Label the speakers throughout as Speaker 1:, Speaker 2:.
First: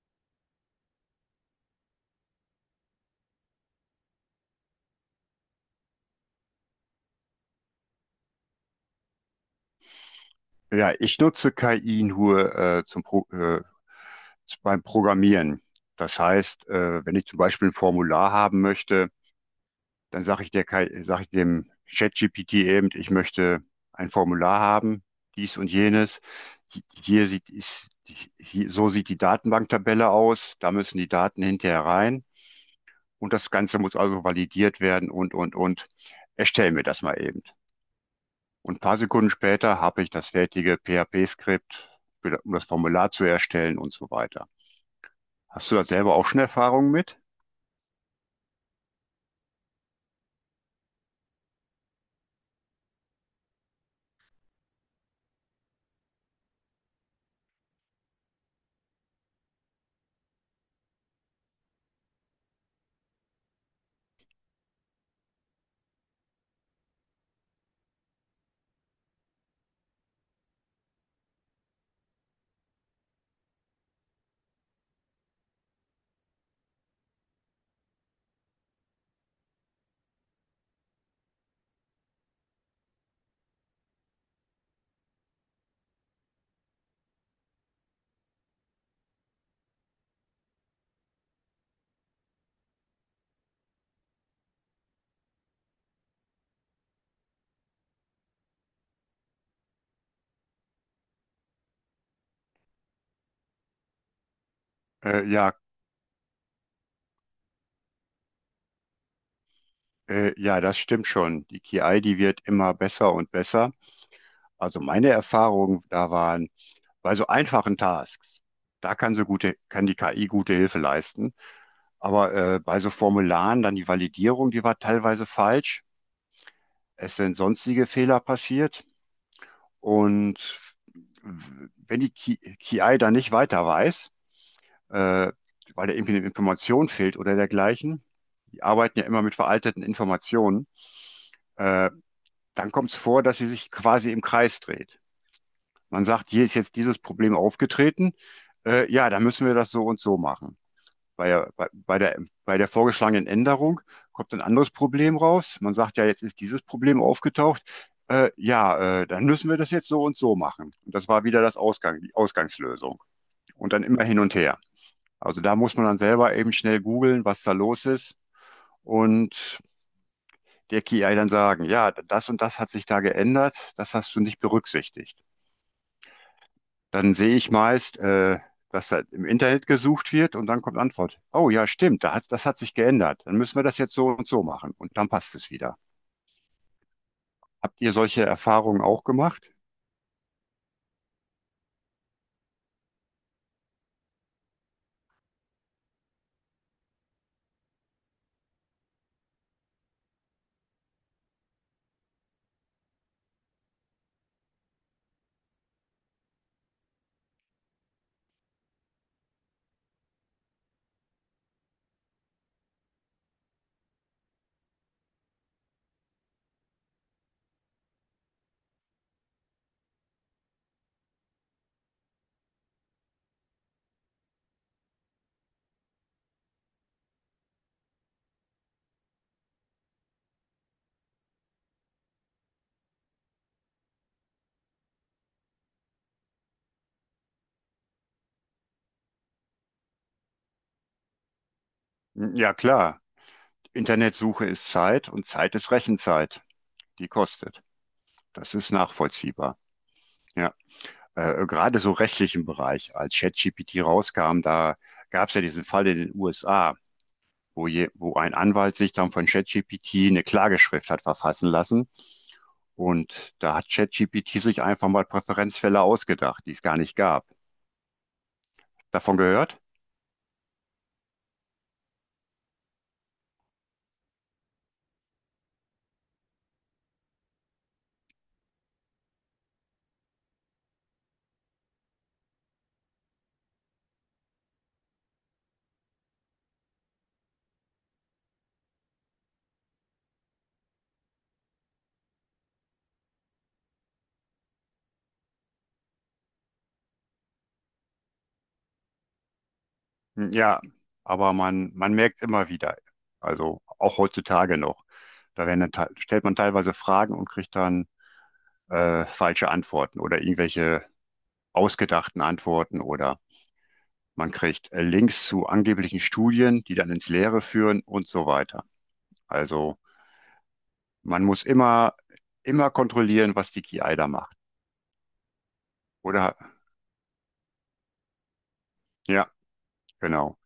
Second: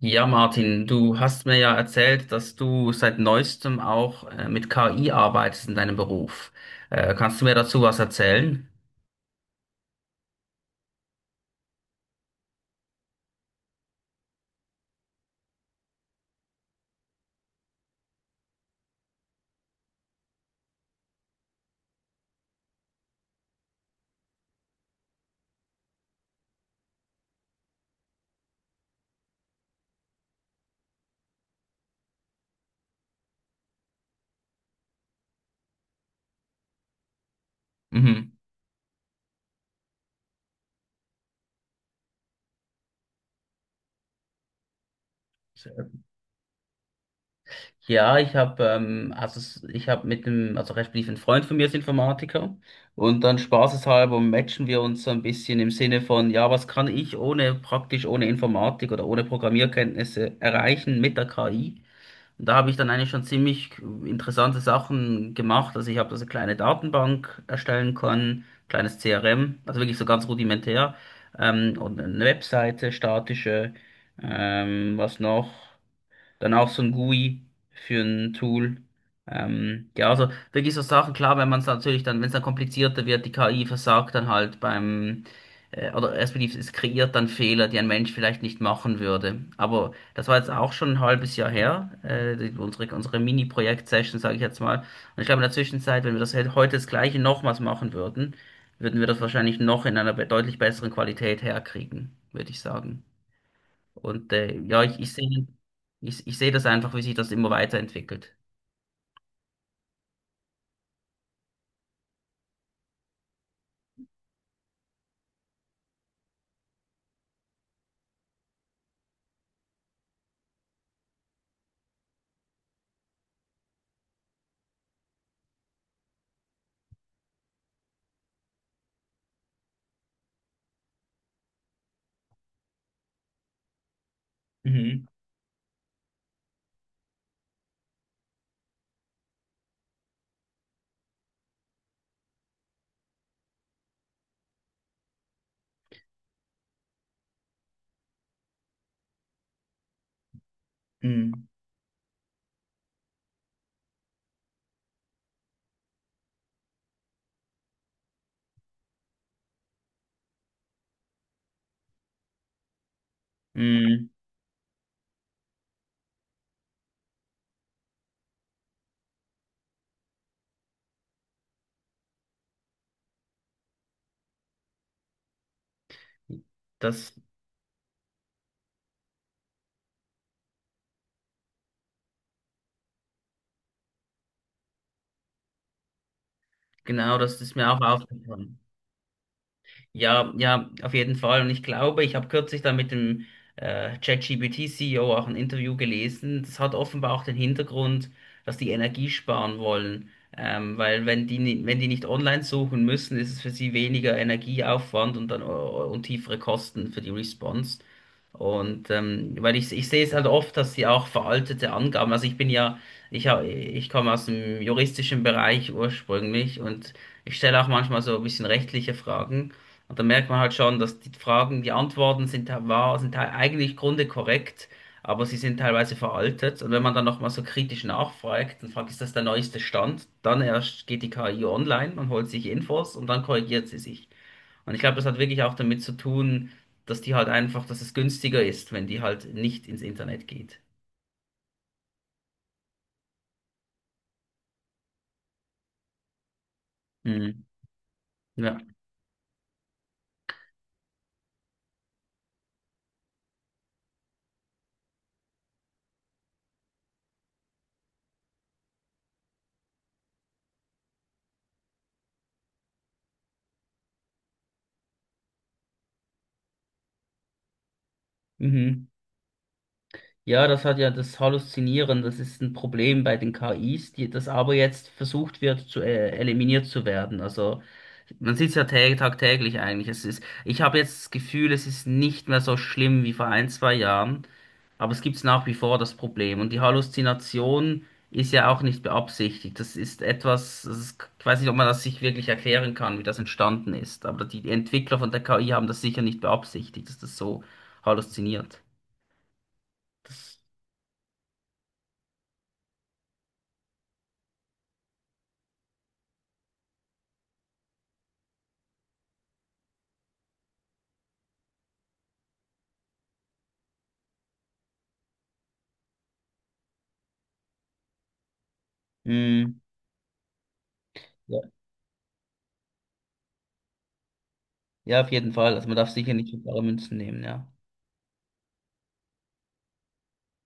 Speaker 1: Ja, Martin, du hast mir ja erzählt, dass du seit neuestem auch mit KI arbeitest in deinem Beruf. Kannst du mir dazu was erzählen?
Speaker 2: Ja, ich nutze KI nur zum Pro beim Programmieren. Das heißt, wenn ich zum Beispiel ein Formular haben möchte, dann sage ich der KI, sage ich dem ChatGPT eben, ich möchte ein Formular haben, dies und jenes. Hier so sieht die Datenbanktabelle aus, da müssen die Daten hinterher rein und das Ganze muss also validiert werden und, und. Erstell mir das mal eben.
Speaker 1: Mhm.
Speaker 2: Und ein paar Sekunden später habe ich das fertige PHP-Skript, um das Formular zu erstellen und so weiter. Hast du da selber auch schon Erfahrungen mit?
Speaker 1: Ja, ich habe mit dem, also respektive, ein Freund von mir ist Informatiker, und dann spaßeshalber matchen wir uns so ein bisschen im Sinne von, ja, was kann ich ohne, praktisch ohne Informatik oder ohne Programmierkenntnisse, erreichen mit der KI? Und da habe ich dann eigentlich schon ziemlich interessante Sachen gemacht. Also ich habe da so eine kleine Datenbank erstellen können, kleines CRM, also wirklich so ganz rudimentär. Und eine Webseite, statische, was noch? Dann auch so ein GUI für ein Tool. Ja, also wirklich so Sachen. Klar, wenn man es natürlich dann, wenn es dann komplizierter wird, die KI versagt dann halt beim, oder respektive, es kreiert dann Fehler, die ein Mensch vielleicht nicht machen würde. Aber das war jetzt auch schon ein halbes Jahr her, unsere, Mini-Projekt-Session, sage ich jetzt mal. Und ich glaube, in der Zwischenzeit, wenn wir das heute das Gleiche nochmals machen würden, würden wir das wahrscheinlich noch in einer deutlich besseren Qualität herkriegen, würde ich sagen. Und ja, ich, ich
Speaker 2: Äh,
Speaker 1: sehe
Speaker 2: ja,
Speaker 1: ich, ich sehe das einfach, wie sich das immer weiterentwickelt.
Speaker 2: ja, das stimmt schon. Die KI, die wird immer besser und besser. Also meine Erfahrungen da waren, bei so einfachen Tasks, da kann die KI gute Hilfe leisten. Aber bei so Formularen dann die Validierung, die war teilweise falsch. Es sind sonstige Fehler passiert. Und wenn die KI da nicht weiter weiß,
Speaker 1: Mhm.
Speaker 2: äh, weil da irgendwie eine Information fehlt oder dergleichen, die arbeiten ja immer mit veralteten Informationen, äh, dann kommt es vor, dass sie sich quasi im Kreis dreht. Man sagt, hier ist jetzt dieses Problem aufgetreten, ja, dann müssen wir das so und so machen. Bei
Speaker 1: Mhm.
Speaker 2: der, bei, bei der, bei der vorgeschlagenen Änderung kommt ein anderes Problem raus. Man sagt ja, jetzt ist dieses Problem aufgetaucht. Ja, dann müssen wir das jetzt so und so machen. Und das war wieder die Ausgangslösung. Und dann immer
Speaker 1: Mhm.
Speaker 2: hin und her. Also da muss man dann selber eben schnell googeln, was da los ist und der KI dann sagen, ja, das und das hat sich da geändert, das hast du nicht berücksichtigt.
Speaker 1: Das,
Speaker 2: Dann sehe ich meist, was halt im Internet gesucht wird und dann kommt Antwort. Oh ja, stimmt, das hat sich geändert. Dann müssen wir das jetzt so und so machen und dann passt es wieder.
Speaker 1: genau, das ist mir auch
Speaker 2: Habt ihr solche
Speaker 1: aufgefallen.
Speaker 2: Erfahrungen auch gemacht?
Speaker 1: Ja, ja, auf jeden Fall. Und ich glaube, ich habe kürzlich da mit dem ChatGPT-CEO auch ein Interview gelesen. Das hat offenbar auch den Hintergrund, dass die Energie sparen wollen. Weil wenn die, wenn die nicht online suchen müssen, ist es für sie weniger Energieaufwand und tiefere Kosten für die Response. Und weil ich sehe es halt oft, dass sie auch veraltete Angaben, also ich bin ja, ich komme aus dem juristischen Bereich ursprünglich, und ich stelle auch manchmal so ein bisschen rechtliche Fragen. Und da merkt man halt schon, dass die Fragen, die Antworten sind eigentlich grunde korrekt, aber sie sind teilweise veraltet. Und wenn man dann nochmal so kritisch nachfragt und fragt, ist das der neueste Stand, dann erst geht die KI online und holt sich Infos, und dann korrigiert sie sich. Und ich glaube, das hat wirklich auch damit zu tun, dass die halt einfach, dass es günstiger ist, wenn die halt nicht ins Internet geht.
Speaker 2: Ja, klar. Internetsuche ist Zeit und Zeit ist Rechenzeit. Die
Speaker 1: Mhm.
Speaker 2: kostet. Das
Speaker 1: Ja.
Speaker 2: ist nachvollziehbar. Ja, gerade so rechtlichen Bereich, als ChatGPT rauskam, da gab es ja diesen Fall in den USA. Wo wo ein Anwalt sich dann von ChatGPT eine Klageschrift hat verfassen lassen. Und da hat ChatGPT sich einfach mal Präferenzfälle ausgedacht, die es gar nicht gab.
Speaker 1: Mhm.
Speaker 2: Davon gehört?
Speaker 1: Ja, das hat ja das Halluzinieren, das ist ein Problem bei den KIs, die, das aber jetzt versucht wird zu, eliminiert zu werden. Also man sieht es ja tagtäglich eigentlich. Es ist, ich habe jetzt das Gefühl, es ist nicht mehr so schlimm wie vor ein, zwei Jahren, aber es gibt nach wie vor das Problem. Und die Halluzination ist ja auch nicht beabsichtigt. Das ist etwas, das ist, ich weiß nicht, ob man das sich wirklich erklären kann, wie das entstanden ist. Aber die Entwickler von der KI haben das sicher nicht beabsichtigt, dass das so halluziniert.
Speaker 2: Ja, aber man merkt immer wieder, also auch heutzutage noch, da werden dann, stellt man teilweise Fragen und kriegt dann falsche Antworten oder irgendwelche ausgedachten Antworten oder man kriegt Links zu angeblichen Studien, die dann ins Leere führen und so weiter.
Speaker 1: Das,
Speaker 2: Also man
Speaker 1: Ja,
Speaker 2: muss immer kontrollieren, was die KI da macht.
Speaker 1: ja, auf jeden Fall. Also man darf sicher nicht
Speaker 2: Oder?
Speaker 1: für bare Münzen nehmen, ja.
Speaker 2: Ja, genau.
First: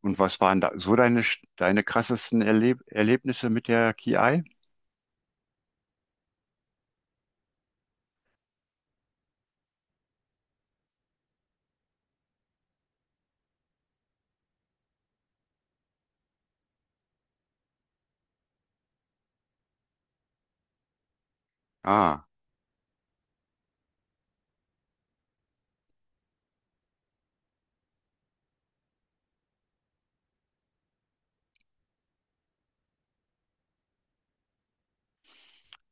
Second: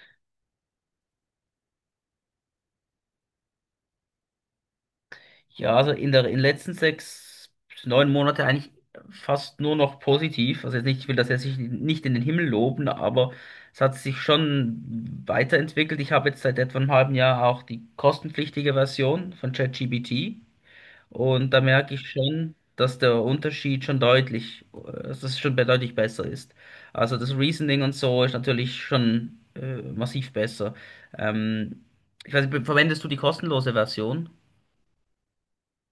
Speaker 2: Und was waren da so deine krassesten Erlebnisse mit der KI?
Speaker 1: Ja, also in der, in den letzten sechs bis neun Monate, eigentlich fast nur noch positiv. Also jetzt nicht, ich will das jetzt nicht nicht in den Himmel loben, aber es hat sich schon weiterentwickelt. Ich habe jetzt seit etwa einem halben Jahr auch die kostenpflichtige Version von ChatGPT. Und da merke ich
Speaker 2: Ah,
Speaker 1: schon, dass der Unterschied schon deutlich, dass es schon deutlich besser ist. Also das Reasoning und so ist natürlich schon massiv besser. Ähm, ich weiß nicht, verwendest du die kostenlose Version?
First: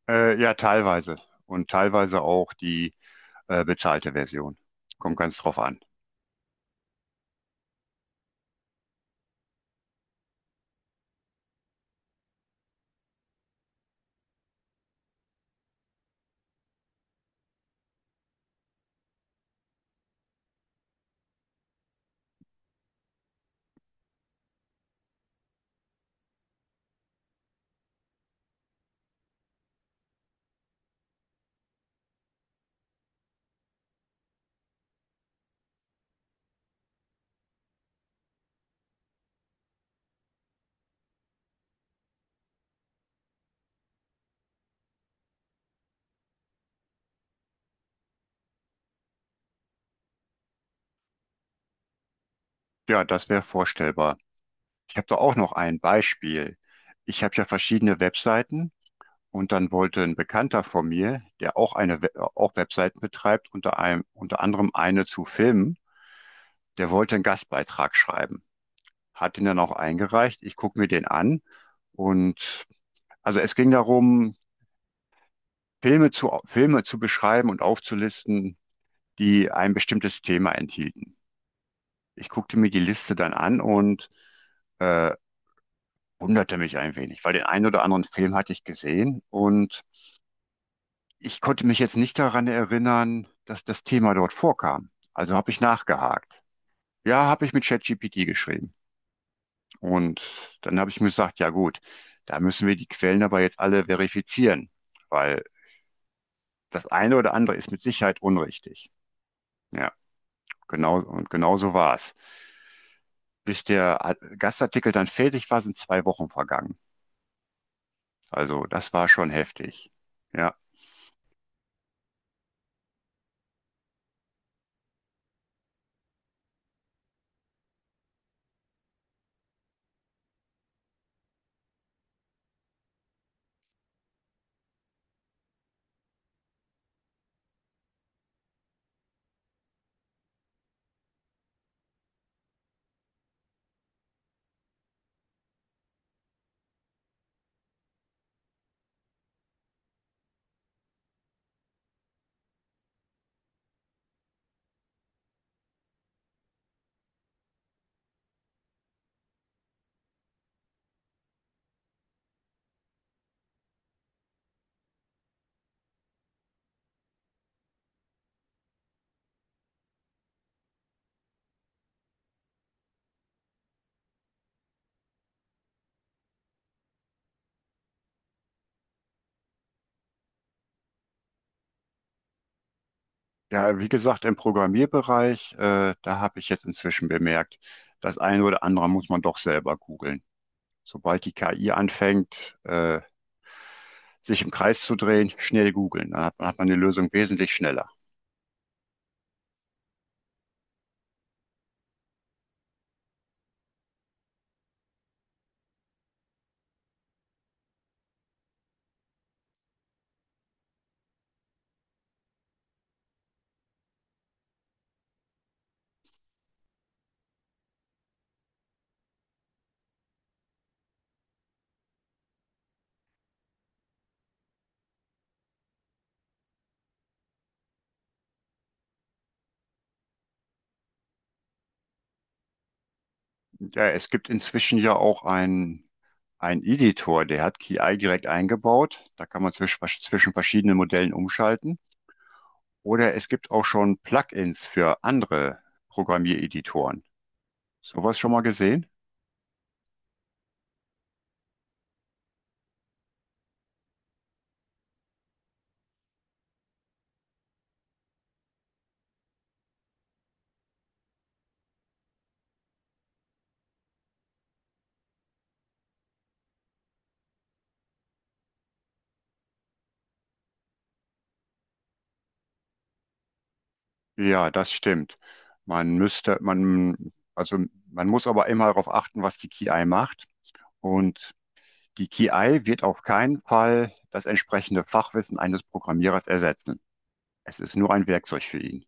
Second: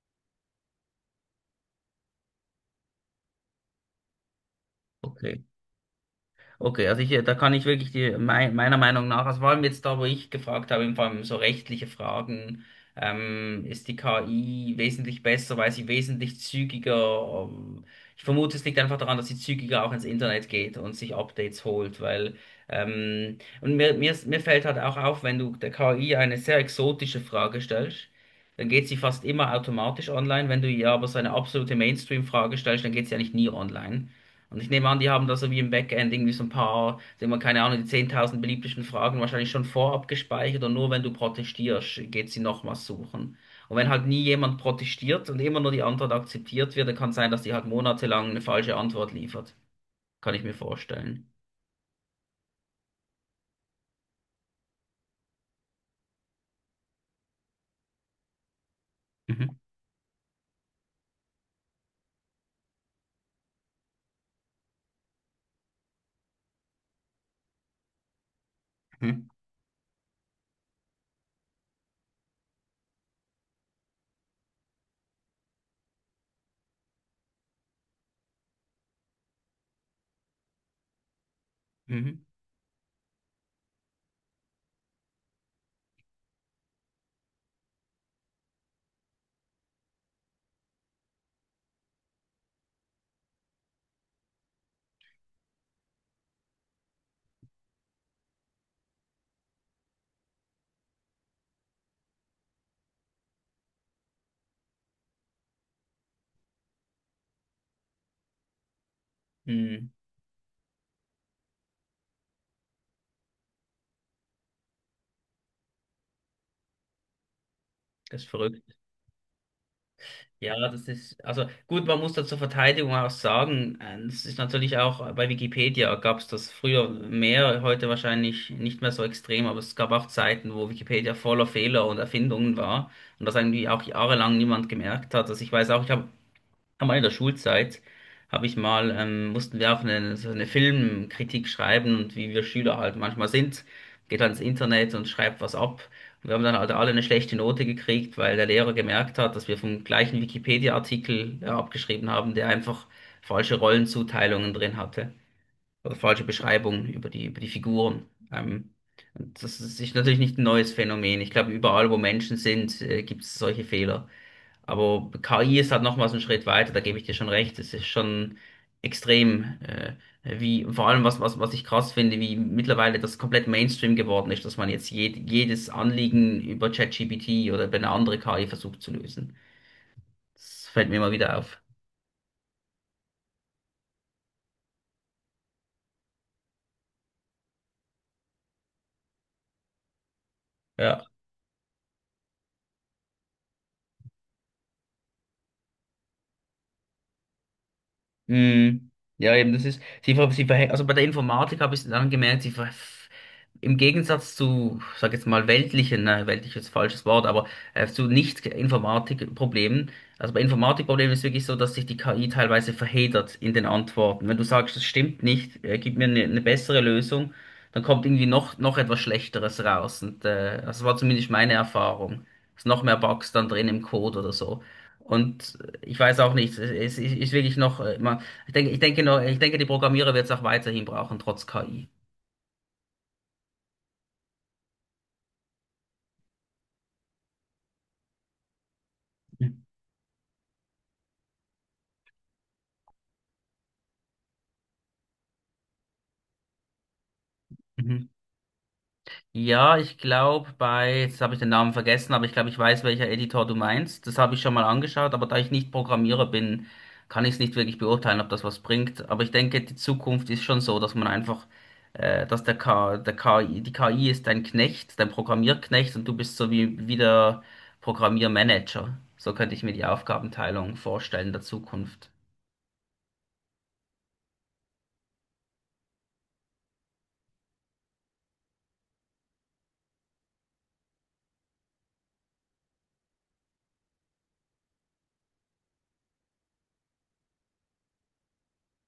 Speaker 2: ja, teilweise. Und teilweise auch die bezahlte Version. Kommt ganz
Speaker 1: Okay.
Speaker 2: drauf an.
Speaker 1: Okay, also ich, da kann ich wirklich die, meiner Meinung nach, also vor allem jetzt da, wo ich gefragt habe, vor allem so rechtliche Fragen, ist die KI wesentlich besser, weil sie wesentlich zügiger, ich vermute, es liegt einfach daran, dass sie zügiger auch ins Internet geht und sich Updates holt, weil, und mir fällt halt auch auf, wenn du der KI eine sehr exotische Frage stellst, dann geht sie fast immer automatisch online. Wenn du ihr aber so eine absolute Mainstream-Frage stellst, dann geht sie eigentlich nie online. Und ich nehme an, die haben da so wie im Backend irgendwie so ein paar, sagen wir, keine Ahnung, die 10.000 beliebtesten Fragen wahrscheinlich schon vorab gespeichert, und nur wenn du protestierst, geht sie nochmals suchen. Und wenn halt nie jemand protestiert und immer nur die Antwort akzeptiert wird, dann kann es sein, dass die halt monatelang eine falsche Antwort liefert. Kann ich mir vorstellen.
Speaker 2: Ja, das wäre vorstellbar. Ich habe da auch noch ein Beispiel. Ich habe ja verschiedene Webseiten
Speaker 1: Mhm.
Speaker 2: und dann wollte ein Bekannter von mir, der auch eine We auch Webseiten betreibt, unter anderem eine zu Filmen, der wollte einen Gastbeitrag schreiben,
Speaker 1: Mhm.
Speaker 2: hat den dann auch eingereicht. Ich gucke mir den an und also es ging darum, Filme zu beschreiben und aufzulisten, die ein bestimmtes Thema enthielten.
Speaker 1: Mhm.
Speaker 2: Ich guckte mir die Liste dann an und äh, wunderte mich ein wenig, weil den einen oder anderen Film hatte ich gesehen und ich konnte mich jetzt nicht daran erinnern, dass das Thema dort vorkam. Also habe ich nachgehakt. Ja, habe ich mit ChatGPT geschrieben. Und dann habe ich mir gesagt, ja gut, da müssen wir die Quellen aber jetzt alle verifizieren, weil das eine oder andere ist mit Sicherheit unrichtig.
Speaker 1: Hm,
Speaker 2: Ja, genau, und genau so war es. Bis der Gastartikel dann fertig war, sind 2 Wochen vergangen.
Speaker 1: das ist
Speaker 2: Also
Speaker 1: verrückt.
Speaker 2: das war schon heftig. Ja,
Speaker 1: Ja, das ist, also gut, man muss da zur Verteidigung auch sagen, das ist natürlich auch, bei Wikipedia gab es das früher mehr, heute wahrscheinlich nicht mehr so extrem, aber es gab auch Zeiten, wo Wikipedia voller Fehler und Erfindungen war und das eigentlich auch jahrelang niemand gemerkt hat. Also ich weiß auch, ich habe am Ende der Schulzeit, habe ich mal, mussten wir auch eine, so eine Filmkritik schreiben, und wie wir Schüler halt manchmal sind, geht halt ins Internet und schreibt was ab. Und wir haben dann halt alle eine schlechte Note gekriegt, weil der Lehrer gemerkt hat, dass wir vom gleichen Wikipedia-Artikel abgeschrieben haben, der einfach falsche Rollenzuteilungen drin hatte oder falsche Beschreibungen über die Figuren. Ähm, und das ist natürlich nicht ein neues Phänomen. Ich glaube, überall, wo Menschen sind, gibt es solche Fehler. Aber KI ist halt nochmals einen Schritt weiter, da gebe ich dir schon recht. Es ist schon extrem, wie, vor allem, was ich krass finde, wie mittlerweile das komplett Mainstream geworden ist, dass man jetzt jedes Anliegen über ChatGPT oder über eine andere KI versucht zu lösen. Das fällt mir immer wieder auf.
Speaker 2: ja, wie gesagt, im Programmierbereich, da habe ich jetzt inzwischen bemerkt, das eine oder andere muss man doch selber googeln.
Speaker 1: Ja.
Speaker 2: Sobald die KI anfängt, sich im Kreis zu drehen, schnell googeln. Hat man die Lösung wesentlich schneller.
Speaker 1: Mhm. Ja, eben, das ist, sie verhängt, also bei der Informatik habe ich dann gemerkt, im Gegensatz zu, sag jetzt mal, weltlichen, ne, weltlich ist ein falsches Wort, aber zu Nicht-Informatik-Problemen, also bei Informatikproblemen ist wirklich so, dass sich die KI teilweise verheddert in den Antworten. Wenn du sagst, das stimmt nicht, gib mir eine bessere Lösung, dann kommt irgendwie noch etwas Schlechteres raus. Und das war zumindest meine Erfahrung. Es noch mehr Bugs dann drin im Code oder so. Und ich weiß auch nicht, es ist wirklich noch, man ich denke noch, ich denke, die Programmierer wird es auch weiterhin brauchen, trotz KI.
Speaker 2: Ja, es gibt inzwischen ja auch einen Editor, der hat KI direkt eingebaut. Da kann man zwischen verschiedenen Modellen umschalten. Oder es gibt auch schon Plugins für andere Programmiereditoren.
Speaker 1: Mhm.
Speaker 2: Sowas schon mal gesehen?
Speaker 1: Ja, ich glaube bei, jetzt habe ich den Namen vergessen, aber ich glaube, ich weiß, welcher Editor du meinst. Das habe ich schon mal angeschaut, aber da ich nicht Programmierer bin, kann ich es nicht wirklich beurteilen, ob das was bringt. Aber ich denke, die Zukunft ist schon so, dass man einfach, dass der K, der KI, die KI ist dein Knecht, dein Programmierknecht, und du bist so wie der Programmiermanager. So könnte ich mir die Aufgabenteilung vorstellen der Zukunft.
Speaker 2: Ja, das stimmt. Also man muss aber immer darauf achten, was die KI macht. Und die KI wird auf keinen Fall das entsprechende Fachwissen eines Programmierers ersetzen. Es ist nur ein Werkzeug für ihn.